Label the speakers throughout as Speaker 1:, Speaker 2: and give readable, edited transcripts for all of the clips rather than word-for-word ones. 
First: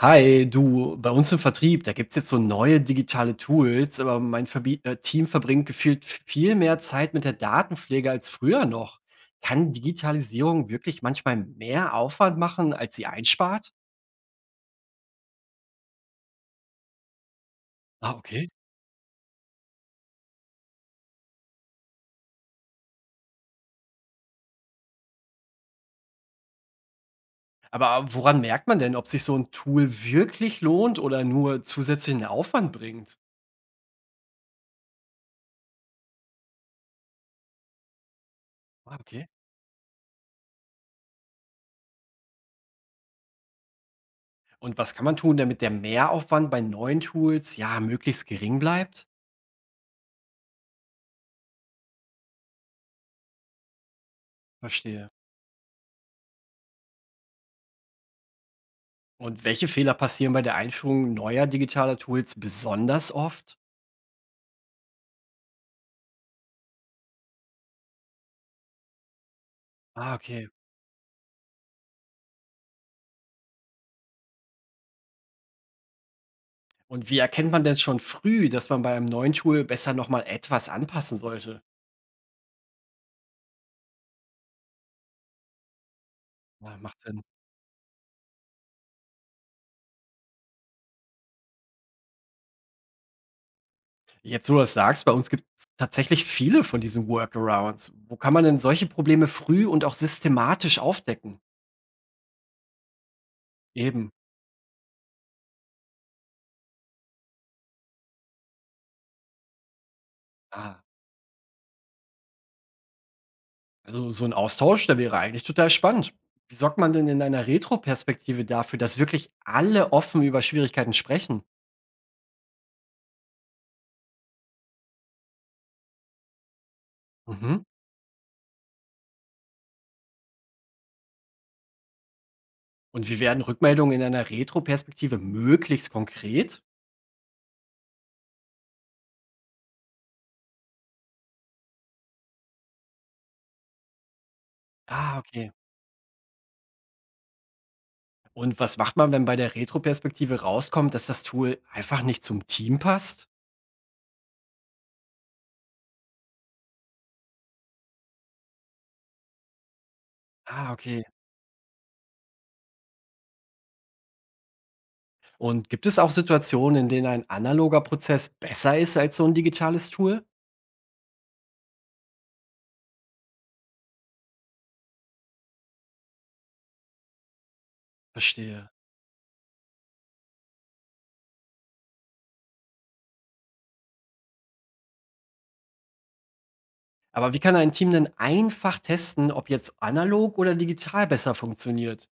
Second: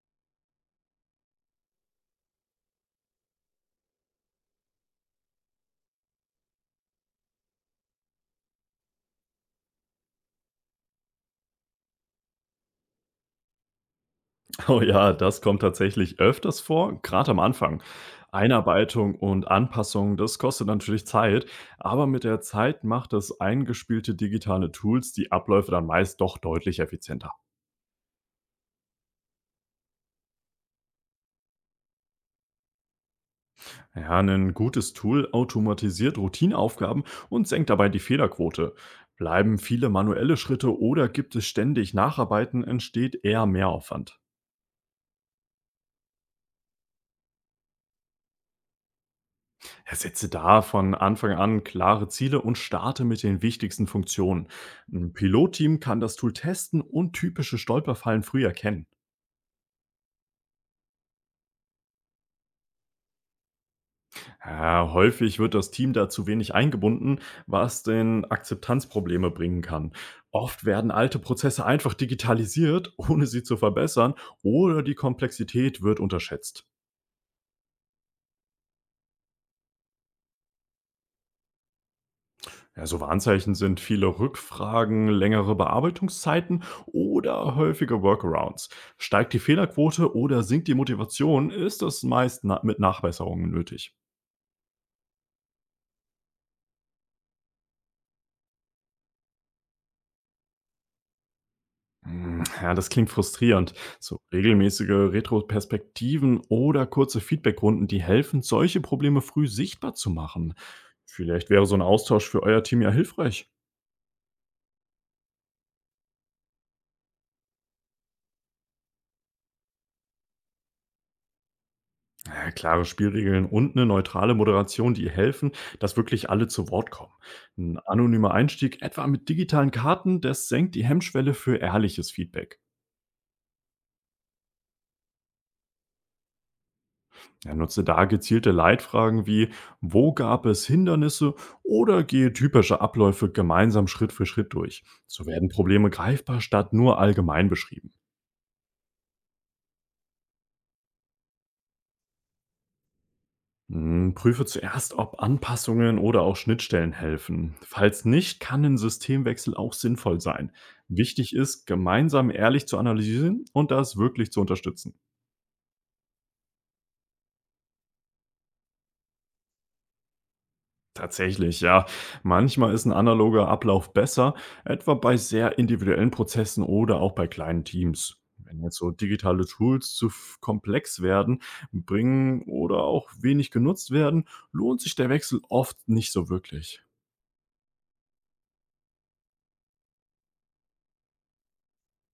Speaker 1: Hi, du, bei uns im Vertrieb, da gibt's jetzt so neue digitale Tools, aber mein Verbi Team verbringt gefühlt viel mehr Zeit mit der Datenpflege als früher noch. Kann Digitalisierung wirklich manchmal mehr Aufwand machen, als sie einspart?
Speaker 2: Oh ja, das kommt tatsächlich öfters vor, gerade am Anfang.
Speaker 1: Ah, okay.
Speaker 2: Einarbeitung und Anpassung, das kostet natürlich Zeit, aber mit der Zeit macht es eingespielte digitale Tools die Abläufe dann meist doch deutlich effizienter.
Speaker 1: Aber woran merkt man denn, ob sich so ein Tool wirklich lohnt oder nur zusätzlichen Aufwand bringt?
Speaker 2: Ja, ein gutes Tool automatisiert Routineaufgaben und senkt dabei die Fehlerquote.
Speaker 1: Ah, okay.
Speaker 2: Bleiben viele manuelle Schritte oder gibt es ständig Nacharbeiten, entsteht eher Mehraufwand.
Speaker 1: Und was kann man tun, damit der Mehraufwand bei neuen Tools ja möglichst gering bleibt?
Speaker 2: Ja, setze da von Anfang an klare Ziele und starte mit den wichtigsten Funktionen.
Speaker 1: Verstehe.
Speaker 2: Ein Pilotteam kann das Tool testen und typische Stolperfallen früh erkennen.
Speaker 1: Und welche Fehler passieren bei der Einführung neuer digitaler Tools besonders oft?
Speaker 2: Ja, häufig wird das Team da zu wenig eingebunden, was den Akzeptanzprobleme bringen kann.
Speaker 1: Ah, okay.
Speaker 2: Oft werden alte Prozesse einfach digitalisiert, ohne sie zu verbessern, oder die Komplexität wird unterschätzt.
Speaker 1: Und wie erkennt man denn schon früh, dass man bei einem neuen Tool besser nochmal etwas anpassen sollte?
Speaker 2: Ja, so Warnzeichen sind viele Rückfragen, längere Bearbeitungszeiten
Speaker 1: Ja, macht Sinn.
Speaker 2: oder häufige Workarounds. Steigt die Fehlerquote oder sinkt die Motivation, ist es meist na mit Nachbesserungen nötig.
Speaker 1: Jetzt, wo du das sagst, bei uns gibt es tatsächlich viele von diesen Workarounds. Wo kann man denn solche Probleme früh und auch systematisch aufdecken?
Speaker 2: Hm, ja, das klingt frustrierend.
Speaker 1: Eben.
Speaker 2: So regelmäßige Retroperspektiven oder kurze Feedbackrunden, die helfen, solche Probleme früh sichtbar zu machen.
Speaker 1: Ah,
Speaker 2: Vielleicht wäre so ein Austausch für euer Team ja hilfreich.
Speaker 1: also so ein Austausch, der wäre eigentlich total spannend. Wie sorgt man denn in einer Retro-Perspektive dafür, dass wirklich alle offen über Schwierigkeiten sprechen?
Speaker 2: Ja, klare Spielregeln und eine neutrale Moderation, die helfen, dass wirklich alle zu Wort kommen.
Speaker 1: Mhm.
Speaker 2: Ein anonymer Einstieg, etwa mit digitalen Karten, das senkt die Hemmschwelle für ehrliches Feedback.
Speaker 1: Und wie werden Rückmeldungen in einer Retroperspektive möglichst konkret?
Speaker 2: Ja, nutze da gezielte Leitfragen wie: „Wo gab es Hindernisse?“ oder gehe typische Abläufe gemeinsam Schritt für Schritt durch.
Speaker 1: Ah,
Speaker 2: So werden
Speaker 1: okay.
Speaker 2: Probleme greifbar statt nur allgemein beschrieben.
Speaker 1: Und was macht man, wenn bei der Retroperspektive rauskommt, dass das Tool einfach nicht zum Team passt?
Speaker 2: Hm, prüfe zuerst, ob Anpassungen oder auch Schnittstellen helfen. Falls nicht, kann ein Systemwechsel auch sinnvoll sein.
Speaker 1: Ah, okay.
Speaker 2: Wichtig ist, gemeinsam ehrlich zu analysieren und das wirklich zu unterstützen.
Speaker 1: Und gibt es auch Situationen, in denen ein analoger Prozess besser ist als so ein digitales Tool?
Speaker 2: Tatsächlich, ja. Manchmal ist ein analoger Ablauf besser, etwa bei sehr individuellen Prozessen oder auch bei kleinen Teams. Wenn
Speaker 1: Verstehe.
Speaker 2: jetzt so digitale Tools zu komplex werden, bringen oder auch wenig genutzt werden, lohnt sich der Wechsel oft nicht so wirklich.
Speaker 1: Aber wie kann ein Team denn einfach testen, ob jetzt analog oder digital besser funktioniert?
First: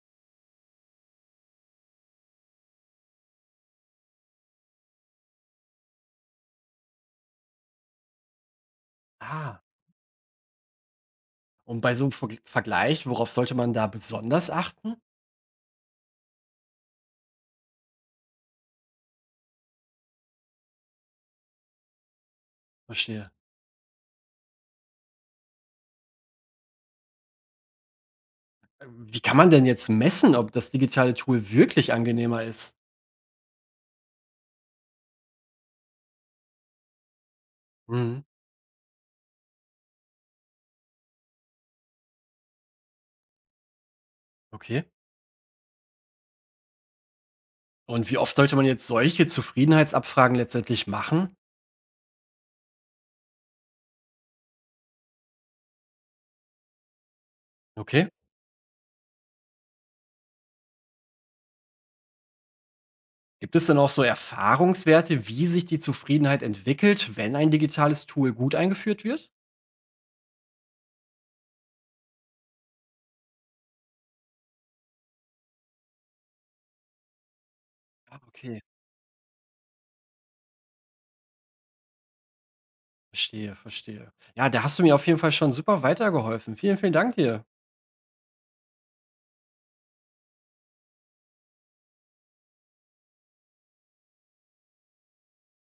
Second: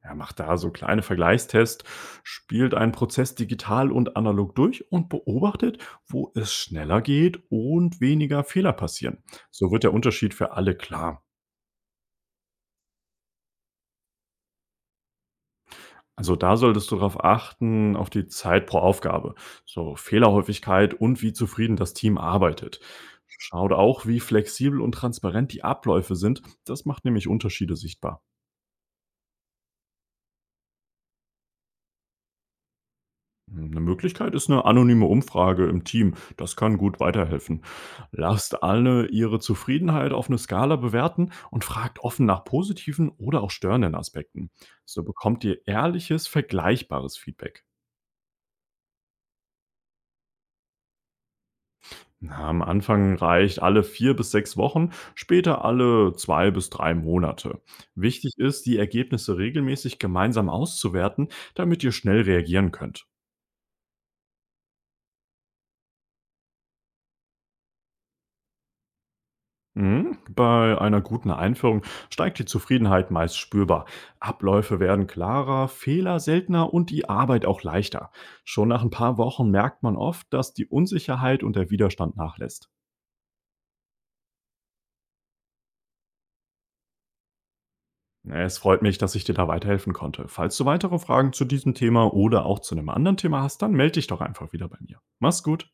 Speaker 2: Er macht da so kleine Vergleichstests, spielt einen Prozess digital und analog durch und beobachtet, wo es schneller geht und weniger Fehler passieren.
Speaker 1: Ah,
Speaker 2: So wird der Unterschied für alle klar.
Speaker 1: und bei so einem Vergleich, worauf sollte man da besonders achten?
Speaker 2: Also da solltest du darauf achten, auf die Zeit pro Aufgabe, so Fehlerhäufigkeit und wie zufrieden das Team arbeitet.
Speaker 1: Verstehe.
Speaker 2: Schaut auch, wie flexibel und transparent die Abläufe sind. Das macht nämlich Unterschiede sichtbar.
Speaker 1: Wie kann man denn jetzt messen, ob das digitale Tool wirklich angenehmer ist?
Speaker 2: Eine Möglichkeit ist eine anonyme Umfrage im Team. Das kann gut weiterhelfen.
Speaker 1: Mhm.
Speaker 2: Lasst alle ihre Zufriedenheit auf eine Skala bewerten und fragt offen nach positiven oder auch störenden Aspekten.
Speaker 1: Okay.
Speaker 2: So bekommt ihr ehrliches, vergleichbares Feedback.
Speaker 1: Und wie oft sollte man jetzt solche Zufriedenheitsabfragen letztendlich machen?
Speaker 2: Na, am Anfang reicht alle 4 bis 6 Wochen, später alle 2 bis 3 Monate.
Speaker 1: Okay.
Speaker 2: Wichtig ist, die Ergebnisse regelmäßig gemeinsam auszuwerten, damit ihr schnell reagieren könnt.
Speaker 1: Gibt es denn auch so Erfahrungswerte, wie sich die Zufriedenheit entwickelt, wenn ein digitales Tool gut eingeführt wird?
Speaker 2: Mhm. Bei einer guten Einführung steigt die Zufriedenheit meist spürbar. Abläufe werden klarer, Fehler seltener und die Arbeit auch leichter.
Speaker 1: Ah, okay.
Speaker 2: Schon nach ein paar Wochen merkt man oft, dass die Unsicherheit und der Widerstand nachlässt.
Speaker 1: Verstehe, verstehe. Ja, da hast du mir auf jeden Fall schon super weitergeholfen. Vielen, vielen Dank dir.
Speaker 2: Es freut mich, dass ich dir da weiterhelfen konnte. Falls du weitere Fragen zu diesem Thema oder auch zu einem anderen Thema hast, dann melde dich doch einfach wieder bei mir. Mach's gut.